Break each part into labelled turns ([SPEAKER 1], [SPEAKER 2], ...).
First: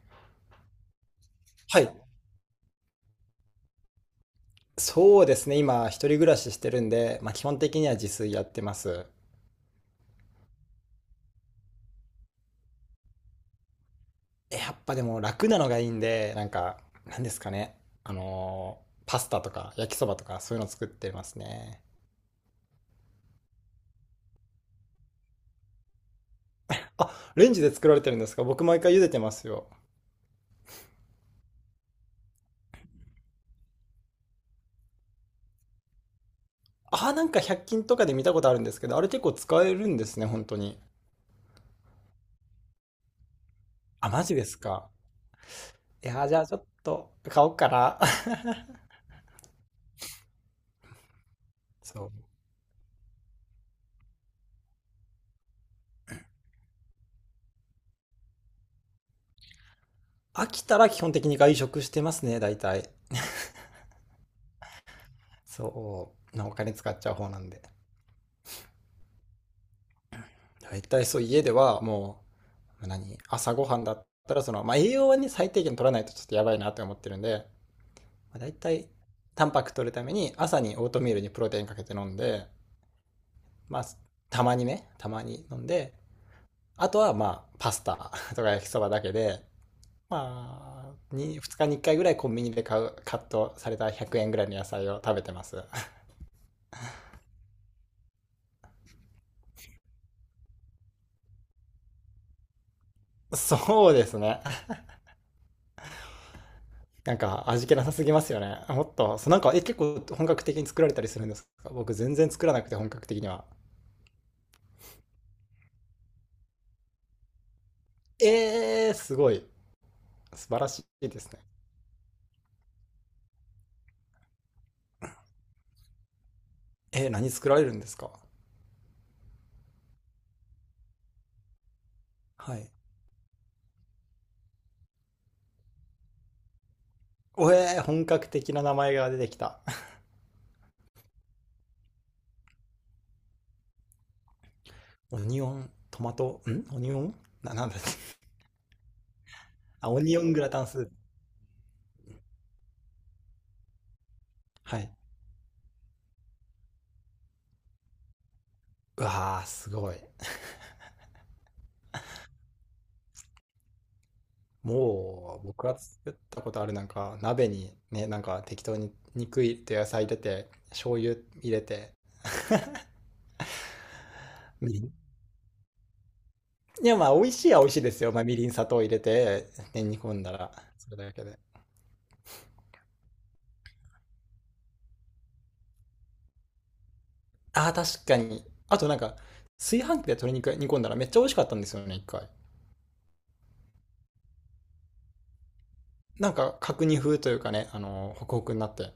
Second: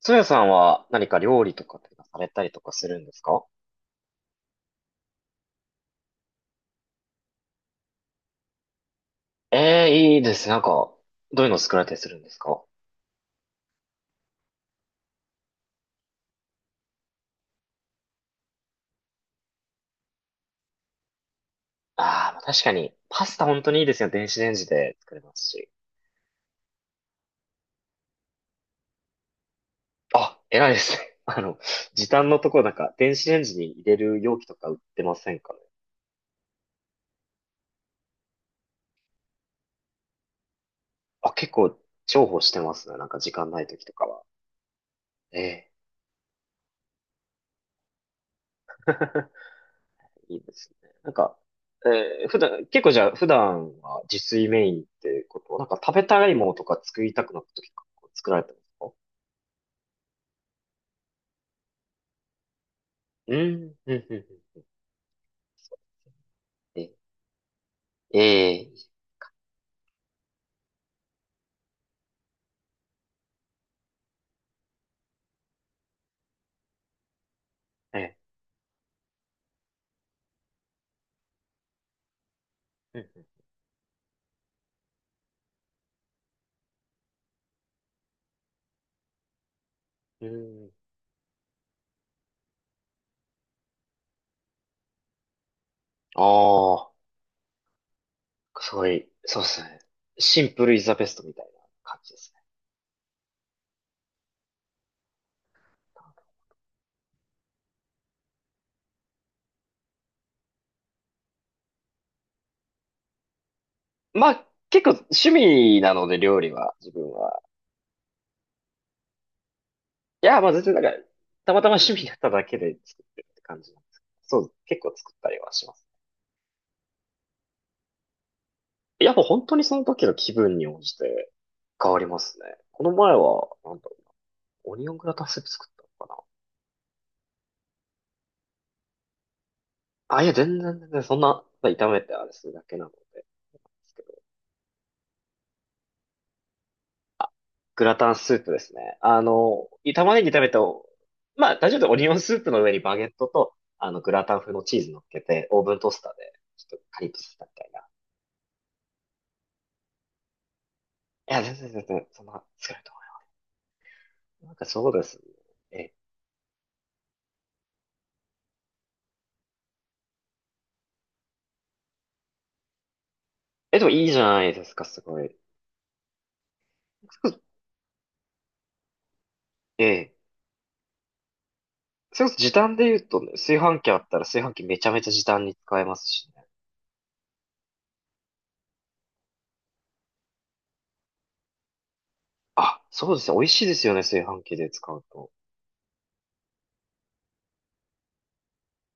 [SPEAKER 1] ソヤさんは何か料理とか
[SPEAKER 2] は
[SPEAKER 1] って
[SPEAKER 2] い。
[SPEAKER 1] されたりとかするんですか？
[SPEAKER 2] そうですね。今、一人暮らししてるんで、まあ、基本的には自炊やってます。
[SPEAKER 1] ええー、いいですね。なんか、どういうの作られたりするんですか？
[SPEAKER 2] やっぱでも楽なのがいいんで、なんか、なんですかね。あのーパスタとか焼きそばとかそういうの作ってますね。
[SPEAKER 1] ああー、まあ確かに、パスタ本当にいいですよ。電子レンジで作れますし。
[SPEAKER 2] あ、レンジで作られてるんですか？僕毎回茹でてますよ。
[SPEAKER 1] あ、偉いですね。あの、時短のところなんか、電子レンジに入れる容器とか売ってませんかね。
[SPEAKER 2] あ、なんか100均とかで見たことあるんですけど、あれ結構使えるんですね、本当に。
[SPEAKER 1] あ、結構重宝してますね。なんか時間ない時とか
[SPEAKER 2] あ、
[SPEAKER 1] は。
[SPEAKER 2] マジですか。
[SPEAKER 1] ええ
[SPEAKER 2] いやー、じゃあちょっと買おうかな。
[SPEAKER 1] いいですね。なんか、
[SPEAKER 2] そう。
[SPEAKER 1] 普段、結構じゃあ、普段は自炊メインってことなんか食べたいものとか作りたくなった時とか作られてますか？
[SPEAKER 2] 飽きたら基本的に外食してますね、大体。
[SPEAKER 1] うん、うん、うん、うん。
[SPEAKER 2] そう。なお金
[SPEAKER 1] え、
[SPEAKER 2] 使っちゃう方なんで。
[SPEAKER 1] え
[SPEAKER 2] 大体そう、家ではもう、何、朝ごはんだったら、その、まあ、栄養はね、最低限取らないとちょっとやばいなって思ってるんで、
[SPEAKER 1] ー、え
[SPEAKER 2] まあ、大体、タンパク取るために、朝にオートミールにプロテインかけて飲んで、
[SPEAKER 1] ー、
[SPEAKER 2] まあ、たまにね、たまに飲んで、あとはまあ、パスタ とか焼きそばだけで、
[SPEAKER 1] うん、うん。うん。
[SPEAKER 2] まあに、2日に1回ぐらいコンビニで買う、カットされた100円ぐらいの野菜を食べてます。
[SPEAKER 1] ああ、すごい、そうですね。シンプルイズザベストみたいな感じですね。
[SPEAKER 2] そうですね。なんか味気なさすぎますよね。もっと、そうなんか、え、結構本格的に作られたりするんですか？僕全然作らなくて本格的には。
[SPEAKER 1] まあ、結構趣味なので料理は、自分は。
[SPEAKER 2] えー、すごい。
[SPEAKER 1] いや、ま
[SPEAKER 2] 素
[SPEAKER 1] あ
[SPEAKER 2] 晴
[SPEAKER 1] 全
[SPEAKER 2] ら
[SPEAKER 1] 然なん
[SPEAKER 2] し
[SPEAKER 1] か、
[SPEAKER 2] いですね。
[SPEAKER 1] たまたま趣味だっただけで作ってるって感じなんですけど。そう、結構作ったりはします。
[SPEAKER 2] えー、何作られるんですか？
[SPEAKER 1] いや、もう本当にその時の気分に応じて変わりますね。
[SPEAKER 2] はい。
[SPEAKER 1] この前は、なんだろう、オニオングラタンスープ作ったのか
[SPEAKER 2] おえー、本格的な名前が出てきた。
[SPEAKER 1] なあ。いや、全然全然、そんな、炒めてあれするだけなので、ですけど。
[SPEAKER 2] オニオン、トマト、んオニオンな、なんだ。
[SPEAKER 1] グ ラタンスープですね。あの、
[SPEAKER 2] あ、オ
[SPEAKER 1] 玉
[SPEAKER 2] ニ
[SPEAKER 1] ね
[SPEAKER 2] オ
[SPEAKER 1] ぎ
[SPEAKER 2] ン
[SPEAKER 1] 炒
[SPEAKER 2] グ
[SPEAKER 1] め
[SPEAKER 2] ラ
[SPEAKER 1] て、
[SPEAKER 2] タンスープ。
[SPEAKER 1] まあ、大丈夫でオニオンスープの上にバゲットと、あの、グラタン風のチ
[SPEAKER 2] は
[SPEAKER 1] ー
[SPEAKER 2] い。
[SPEAKER 1] ズ乗っけて、オーブントースターで、ちょっとカリッとさせたみたいな。い
[SPEAKER 2] うわー、すごい。
[SPEAKER 1] や、全然全然、そんな、作れると思います。なんかそうですね。
[SPEAKER 2] もう、僕が
[SPEAKER 1] え、
[SPEAKER 2] 作ったことあるなんか、鍋にね、なんか適当に肉入れて野菜入れて、醤油入れて、
[SPEAKER 1] え、でもいいじゃないで
[SPEAKER 2] み
[SPEAKER 1] す
[SPEAKER 2] り
[SPEAKER 1] か、
[SPEAKER 2] ん、
[SPEAKER 1] すごい。
[SPEAKER 2] いや、まあ、美味しい は美味しいですよ。まあ、みりん、砂糖入れて、ね、
[SPEAKER 1] え
[SPEAKER 2] 煮
[SPEAKER 1] え。
[SPEAKER 2] 込んだら、それだけで。
[SPEAKER 1] それこそ時短で言うとね、炊飯器あったら炊飯器めちゃめちゃ時短に使えますしね。
[SPEAKER 2] ああ、確かに。あと、なんか、炊飯器で鶏肉煮込んだらめっちゃ美味しかったんですよね、一回。
[SPEAKER 1] あ、そうですね。美味しいですよね、炊飯器で使うと。
[SPEAKER 2] なんか、角煮風というかね、あの、ホクホクになって。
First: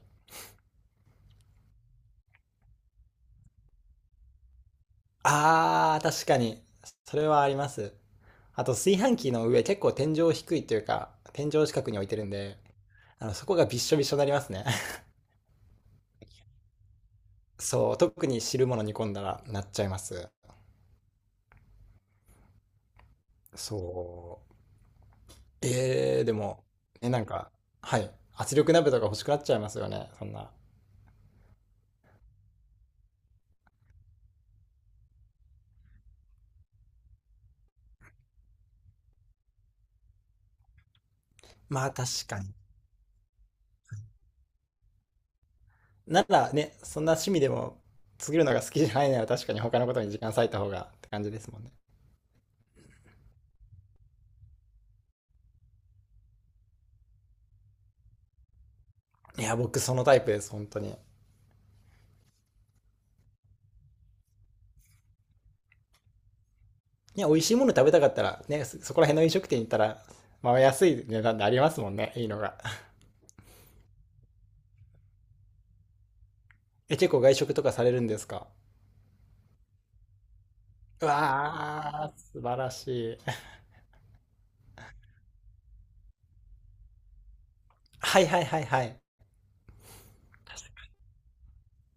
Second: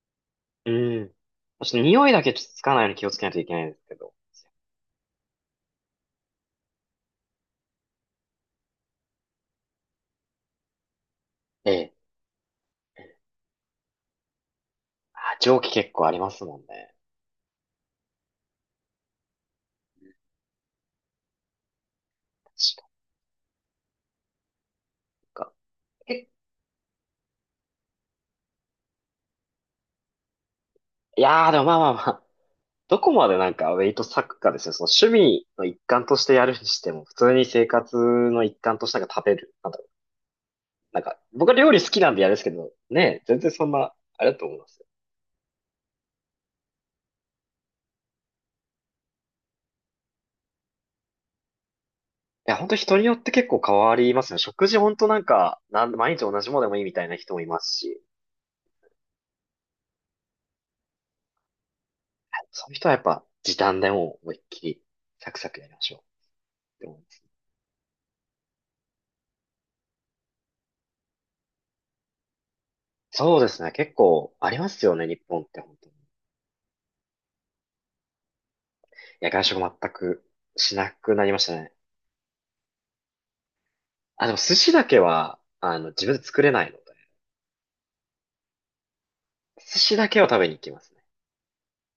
[SPEAKER 1] うん。ちょっと匂いだけちょっとつかないように気をつけないといけないんですけど。
[SPEAKER 2] ああ、確かに。それはあります。あと、炊飯器の上、結構天井低いというか、天井
[SPEAKER 1] え
[SPEAKER 2] 近く
[SPEAKER 1] え。
[SPEAKER 2] に置いてるんで、あの、そこがびっしょびしょになりますね。
[SPEAKER 1] あ、蒸気結構ありますもんね。
[SPEAKER 2] そう、特に汁物煮込んだらなっちゃいます。
[SPEAKER 1] 確か
[SPEAKER 2] そう。
[SPEAKER 1] にか。
[SPEAKER 2] えー、
[SPEAKER 1] え、
[SPEAKER 2] でも、ねなんか、はい。圧力鍋とか欲しくなっちゃいますよね、そんな。
[SPEAKER 1] いやー、でもまあまあまあ。どこまでなんかウェイト割くかですよ。その趣味の一環としてやるにしても、普通に生活の一環としてなんか食べる。なんだろう。なんか、僕は料理
[SPEAKER 2] ま
[SPEAKER 1] 好
[SPEAKER 2] あ
[SPEAKER 1] き
[SPEAKER 2] 確
[SPEAKER 1] なんでやるんで
[SPEAKER 2] か
[SPEAKER 1] すけ
[SPEAKER 2] に。
[SPEAKER 1] ど、ねえ、全然そんな、あれだと思います。
[SPEAKER 2] ならね、そんな趣味でも作るのが好きじゃないなら確かに他のことに時間割いた方がって感じですもんね。
[SPEAKER 1] いや、本当人によって結構変わりますね。食事本当なんか、毎日同じものでもいいみたいな人もいますし、
[SPEAKER 2] いや、僕そのタイプです、本当に。ね、
[SPEAKER 1] そういう人はやっぱ時短でもう思いっきりサクサクやりましょうって思いま
[SPEAKER 2] 美
[SPEAKER 1] す。
[SPEAKER 2] 味しいもの食べたかったら、ね、そそこら辺の飲食店行ったら、まあ安い値段でありますもんね、いいのが。
[SPEAKER 1] そうですね。結構ありますよね、日本って本当に。い
[SPEAKER 2] え、結構外食とかされるんですか？
[SPEAKER 1] や、外食全くしな
[SPEAKER 2] う
[SPEAKER 1] くなりましたね。
[SPEAKER 2] わー、素晴らしい。
[SPEAKER 1] あ、でも寿司だけは、あの、自分で作れないので、
[SPEAKER 2] はいはいはいはい。
[SPEAKER 1] 寿司だけは食べに行きますね。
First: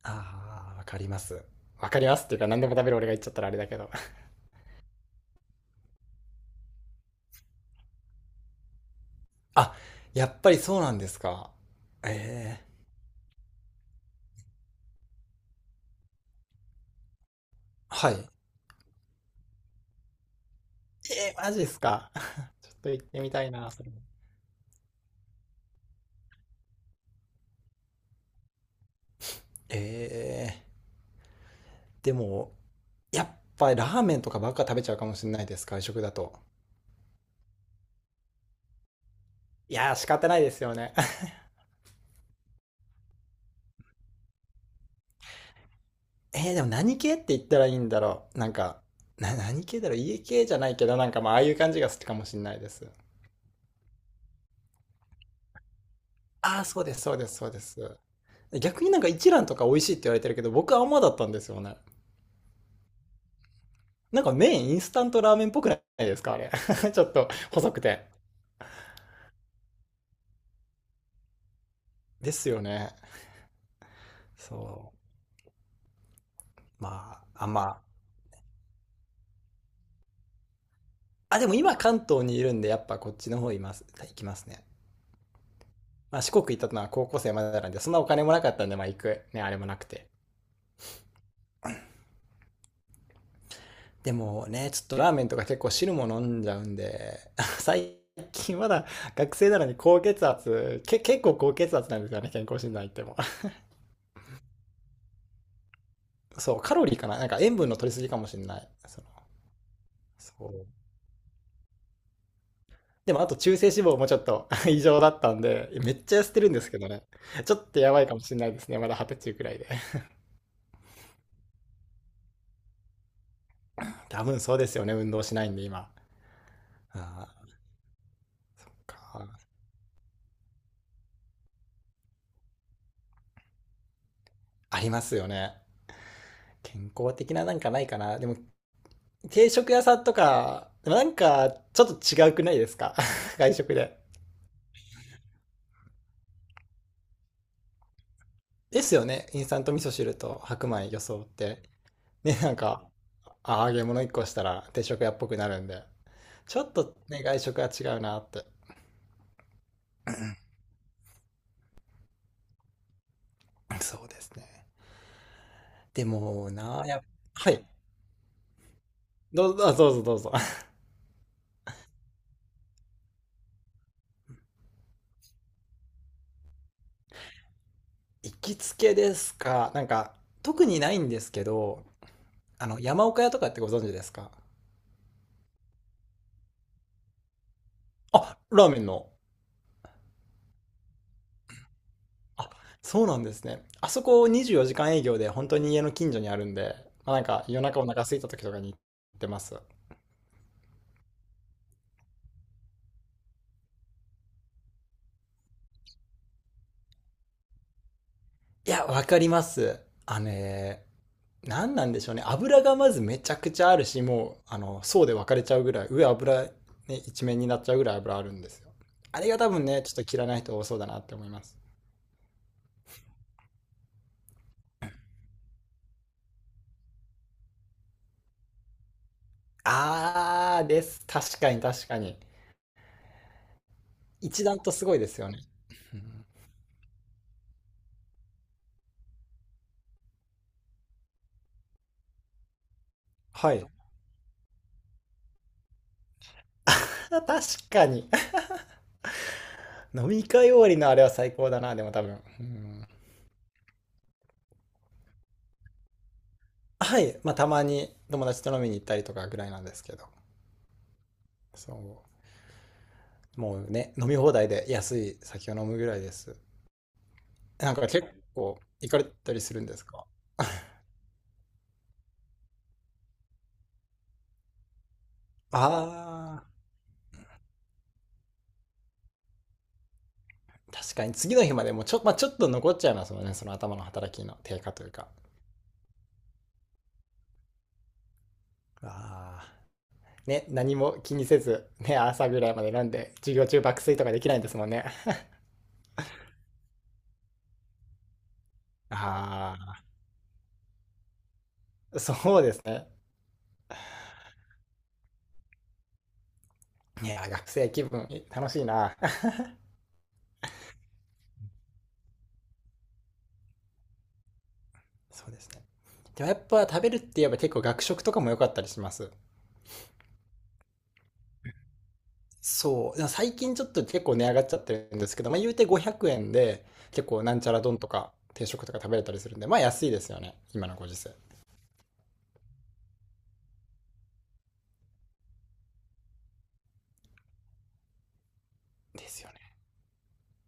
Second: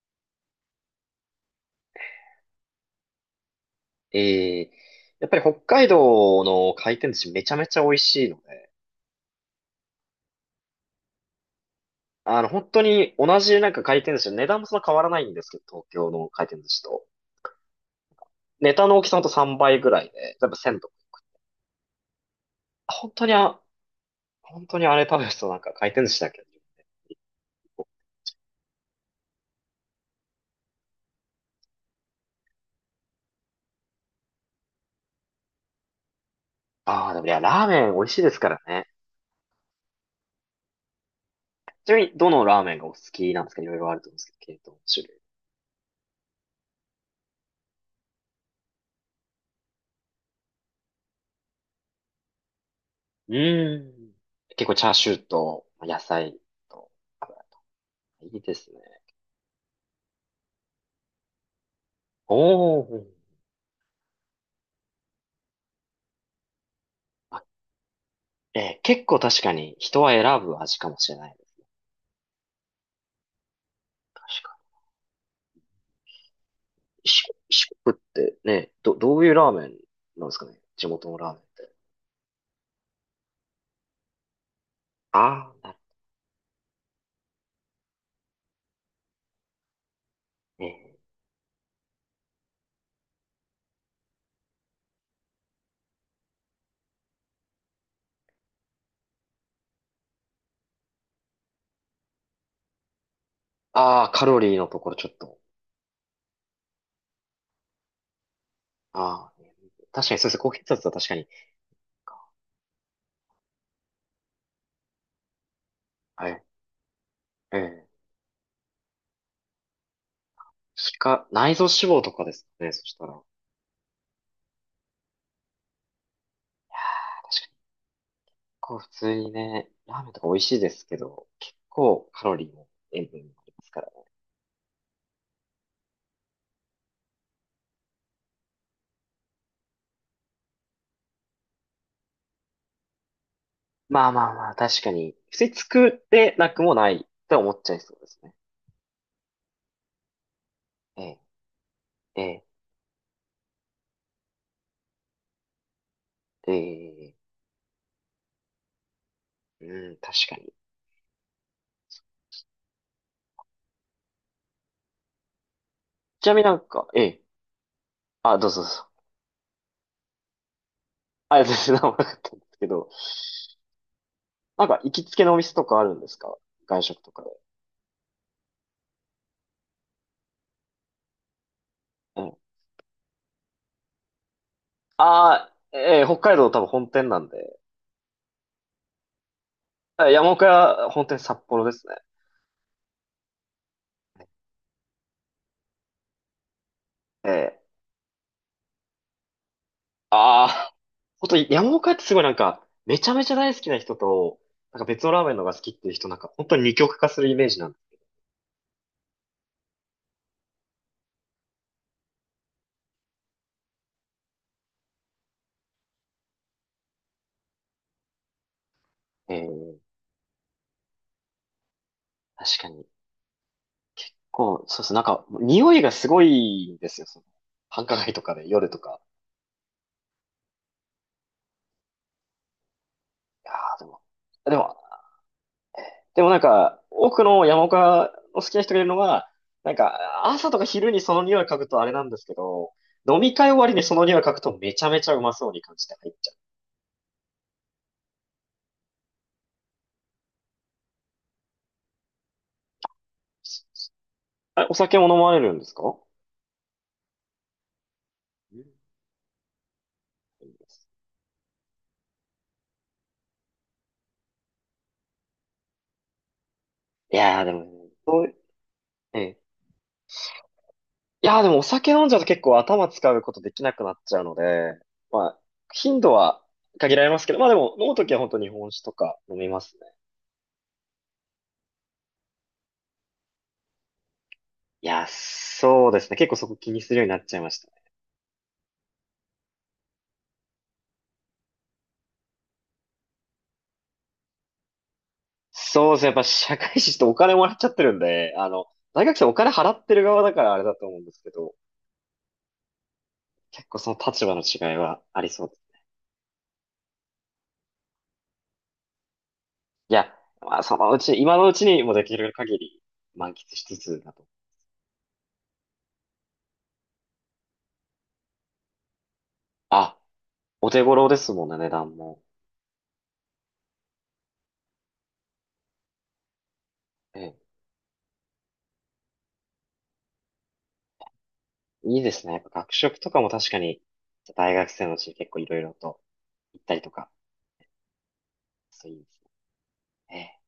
[SPEAKER 2] あー、わかります。わかりますっていうか何でも食べる俺が言っちゃったらあれだけど。
[SPEAKER 1] えー、やっぱり北海道の回転寿司めちゃめちゃ美味しいので、
[SPEAKER 2] あ、やっぱりそうなんですか？
[SPEAKER 1] あの、
[SPEAKER 2] ええ、
[SPEAKER 1] 本当に同じなんか回転寿司、値段もそんな変わらないんですけど、東京の回転寿司と。
[SPEAKER 2] はい。え
[SPEAKER 1] ネタの大きさほんと3倍ぐらいで、全部1とか。
[SPEAKER 2] ー、マジですか。ちょっと行っ
[SPEAKER 1] 本
[SPEAKER 2] て
[SPEAKER 1] 当
[SPEAKER 2] み
[SPEAKER 1] に
[SPEAKER 2] たい
[SPEAKER 1] あ、
[SPEAKER 2] な、それも。
[SPEAKER 1] 本当にあれ食べるとなんか回転寿司だけど。
[SPEAKER 2] ええ、でも、やっぱりラーメンとかばっか食べちゃうかもしれないです、外食だと。
[SPEAKER 1] ああ、でもいや、ラーメン美味しいですからね。
[SPEAKER 2] いやー、仕方ないですよね。
[SPEAKER 1] ちなみに、どのラーメンがお好きなんですか？いろいろあると思うんですけど、系統、種類。
[SPEAKER 2] えー、でも何系って言ったらいいんだろう。なんか、な、何系だろう。家系じゃないけど、なんかまあ、ああいう感じが好きかもしれないです。
[SPEAKER 1] うーん。結構チャーシューと、野菜
[SPEAKER 2] ああ、そう
[SPEAKER 1] と、
[SPEAKER 2] です、そうです、
[SPEAKER 1] 油
[SPEAKER 2] そうです。
[SPEAKER 1] いいですね。
[SPEAKER 2] 逆になんか一蘭とか美味しいって言われてるけど、僕はあんまだったんですよね。
[SPEAKER 1] おー。
[SPEAKER 2] なんか麺インスタントラーメンっぽくないですかあれ。ちょっと
[SPEAKER 1] あ、
[SPEAKER 2] 細くて。
[SPEAKER 1] 結構確かに人は選ぶ味かもしれない。
[SPEAKER 2] ですよね。
[SPEAKER 1] 確かに
[SPEAKER 2] そう。ま
[SPEAKER 1] 四国、
[SPEAKER 2] あ、あま
[SPEAKER 1] 四
[SPEAKER 2] あ。
[SPEAKER 1] 国ってね、どういうラーメンなんですかね、地元のラーメ
[SPEAKER 2] あ、
[SPEAKER 1] ンっ
[SPEAKER 2] でも
[SPEAKER 1] て。
[SPEAKER 2] 今関東にいるんで、やっぱこっちの方います、行きますね。
[SPEAKER 1] ああ、なる
[SPEAKER 2] まあ四国行ったのは高校生までなんで、そんなお金もなかったんで、まあ行く。ね、あれもなくて。
[SPEAKER 1] ほどね。
[SPEAKER 2] でもね、ちょっとラーメンとか結構汁も飲んじゃうんで、最近まだ 学生なのに高血圧、け、結構高血圧なんですよね、健康診断行っても。
[SPEAKER 1] ああ、カロリーのところちょっと。
[SPEAKER 2] そう、カロリーかななんか塩分の取りすぎかもしれない。その、
[SPEAKER 1] ああ、ね、確かにそうですね。
[SPEAKER 2] そ
[SPEAKER 1] 高
[SPEAKER 2] う。
[SPEAKER 1] 血圧は確かに。
[SPEAKER 2] でもあと中性脂肪もちょっと 異常だったんで、めっちゃ痩
[SPEAKER 1] は
[SPEAKER 2] せて
[SPEAKER 1] い。
[SPEAKER 2] るんですけどね。ち
[SPEAKER 1] え
[SPEAKER 2] ょっと
[SPEAKER 1] え。
[SPEAKER 2] やばいかもしれないですね。まだ二十歳くらいで。
[SPEAKER 1] 内臓脂肪とかですかね。そしたら。いや
[SPEAKER 2] 多分そうですよね。運動しないんで今。あ
[SPEAKER 1] ー、確
[SPEAKER 2] ー
[SPEAKER 1] かに結構普通
[SPEAKER 2] か
[SPEAKER 1] にね、ラーメンとか美味しいですけど、結構カロリーも塩分もありますからね。
[SPEAKER 2] ありますよね。健康的ななんかないかな。でも定食屋さんとか、でもなんかちょっと違うくないですか？ 外食で。
[SPEAKER 1] まあまあまあ、確かに。普通に作ってなくもないと思っちゃいそうですね。
[SPEAKER 2] ですよね。インスタント味噌汁と白米
[SPEAKER 1] ええ、
[SPEAKER 2] 装って。
[SPEAKER 1] え
[SPEAKER 2] ね、
[SPEAKER 1] え、
[SPEAKER 2] なんか、あ揚げ物一個したら定食屋っぽくなるんで。ちょっと
[SPEAKER 1] え
[SPEAKER 2] ね、外食は違うなって。
[SPEAKER 1] え、うん、確かに。
[SPEAKER 2] そうですね。で
[SPEAKER 1] ちなみに
[SPEAKER 2] も
[SPEAKER 1] なん
[SPEAKER 2] なあ、
[SPEAKER 1] か、
[SPEAKER 2] や
[SPEAKER 1] え
[SPEAKER 2] っ
[SPEAKER 1] え。
[SPEAKER 2] はい。
[SPEAKER 1] あ、どうぞどうぞ。
[SPEAKER 2] どうぞ、あどうぞどうぞ。
[SPEAKER 1] あ、全然何なかったんですけど、なんか行きつけのお店とかあるんですか？外食とかで。
[SPEAKER 2] 行きつけですか。なんか、特にないんですけど、
[SPEAKER 1] ええ。
[SPEAKER 2] あの、山岡屋とかってご存知ですか？
[SPEAKER 1] ああ、ええ、北海道多分本店なんで。
[SPEAKER 2] あ、ラーメンの。
[SPEAKER 1] あ、山岡屋本店札幌ですね。
[SPEAKER 2] あ、そうなんですね。あそこ24時間営業で本当に家の近所にあるんで、まあ、なん
[SPEAKER 1] え
[SPEAKER 2] か夜
[SPEAKER 1] え。
[SPEAKER 2] 中お腹空いた時とかに行ってます。い
[SPEAKER 1] ああ、ほんと山岡屋ってすごいなんか、めちゃめちゃ大好きな人と、なんか別のラーメンのが好きっていう人なんか本当に二極化するイメージなんで。
[SPEAKER 2] や、わかります。あのね、何なんでしょうね、油がまずめちゃくちゃあるしもうあの層で分かれちゃうぐらい上油、ね、一面になっちゃうぐらい油あるんですよ。あれ
[SPEAKER 1] え
[SPEAKER 2] が多分
[SPEAKER 1] え、
[SPEAKER 2] ねちょっと嫌いな人多そうだなって思います。
[SPEAKER 1] 確かに。こう、そうです。なんか、匂いがすごいんですよ。その繁華街とかで、夜とか。
[SPEAKER 2] あーです、確かに確かに、
[SPEAKER 1] いやーでも、
[SPEAKER 2] 一
[SPEAKER 1] で
[SPEAKER 2] 段と
[SPEAKER 1] も、
[SPEAKER 2] すごいですよね、うん。
[SPEAKER 1] でもなんか、多くの山岡を好きな人がいるのは、なんか、朝とか昼にその匂い嗅ぐとあれなんですけど、飲 み会
[SPEAKER 2] は
[SPEAKER 1] 終
[SPEAKER 2] い。
[SPEAKER 1] わりにそ の匂い嗅ぐとめちゃめちゃうまそうに感じて入っちゃう。
[SPEAKER 2] あ、確かに。 飲み会終わりのあれは最高だな、でも多分うん。
[SPEAKER 1] あ、お酒も飲まれるんですか？
[SPEAKER 2] はい、まあたまに友達と
[SPEAKER 1] うん、
[SPEAKER 2] 飲
[SPEAKER 1] い
[SPEAKER 2] みに行ったりとかぐらいなんですけど、
[SPEAKER 1] いです。
[SPEAKER 2] そう、もうね飲み放題で安い酒を飲むぐらいです。
[SPEAKER 1] いやーで
[SPEAKER 2] なんか
[SPEAKER 1] も、
[SPEAKER 2] 結
[SPEAKER 1] そう、
[SPEAKER 2] 構行かれ
[SPEAKER 1] え
[SPEAKER 2] た
[SPEAKER 1] え。
[SPEAKER 2] りするんですか？
[SPEAKER 1] いやーでもお酒飲んじゃうと結構頭使うことできなくなっちゃうので、まあ、頻度は
[SPEAKER 2] ああ
[SPEAKER 1] 限られますけど、まあでも飲むときは本当日本酒とか飲みますね。
[SPEAKER 2] ー、確かに次の日までもちょ、まあ、ちょっと残っちゃいますもんね、その頭の働きの低下と
[SPEAKER 1] い
[SPEAKER 2] いう
[SPEAKER 1] やー、
[SPEAKER 2] か。
[SPEAKER 1] そうですね。結構そこ気にするようになっちゃいました。
[SPEAKER 2] ああ。ね、何も気にせず、ね、朝ぐらいまで飲んで、授業中爆睡とかできないんですもんね。
[SPEAKER 1] そうですね。やっぱ社会人ってお金もらっちゃってるんで、あの、大学生お金払
[SPEAKER 2] あ
[SPEAKER 1] ってる側だからあれだと思うんですけど、
[SPEAKER 2] あ、そうですね。
[SPEAKER 1] 結構その立場の違いはありそうです。
[SPEAKER 2] いや、学生気分楽しいな。
[SPEAKER 1] いや、まあそのうち、今のうちにもできる限り満喫しつつだと。
[SPEAKER 2] そうですね。でもやっぱ食べるって言えば結構学食とかも良かったりします。
[SPEAKER 1] あ、お手頃ですもんね、値段も。
[SPEAKER 2] そう、最近ちょっと結構値上がっちゃってるんですけど、まあ言うて500円で結
[SPEAKER 1] え
[SPEAKER 2] 構な
[SPEAKER 1] え、
[SPEAKER 2] んちゃら丼とか定食とか食べれたりするんで、まあ安いですよね。今のご時世。
[SPEAKER 1] いいですね。やっぱ学食とかも確かに、大学生のうちに結構いろいろと行ったりとか、そういいで
[SPEAKER 2] で
[SPEAKER 1] す
[SPEAKER 2] す
[SPEAKER 1] ね。
[SPEAKER 2] よね。
[SPEAKER 1] ええ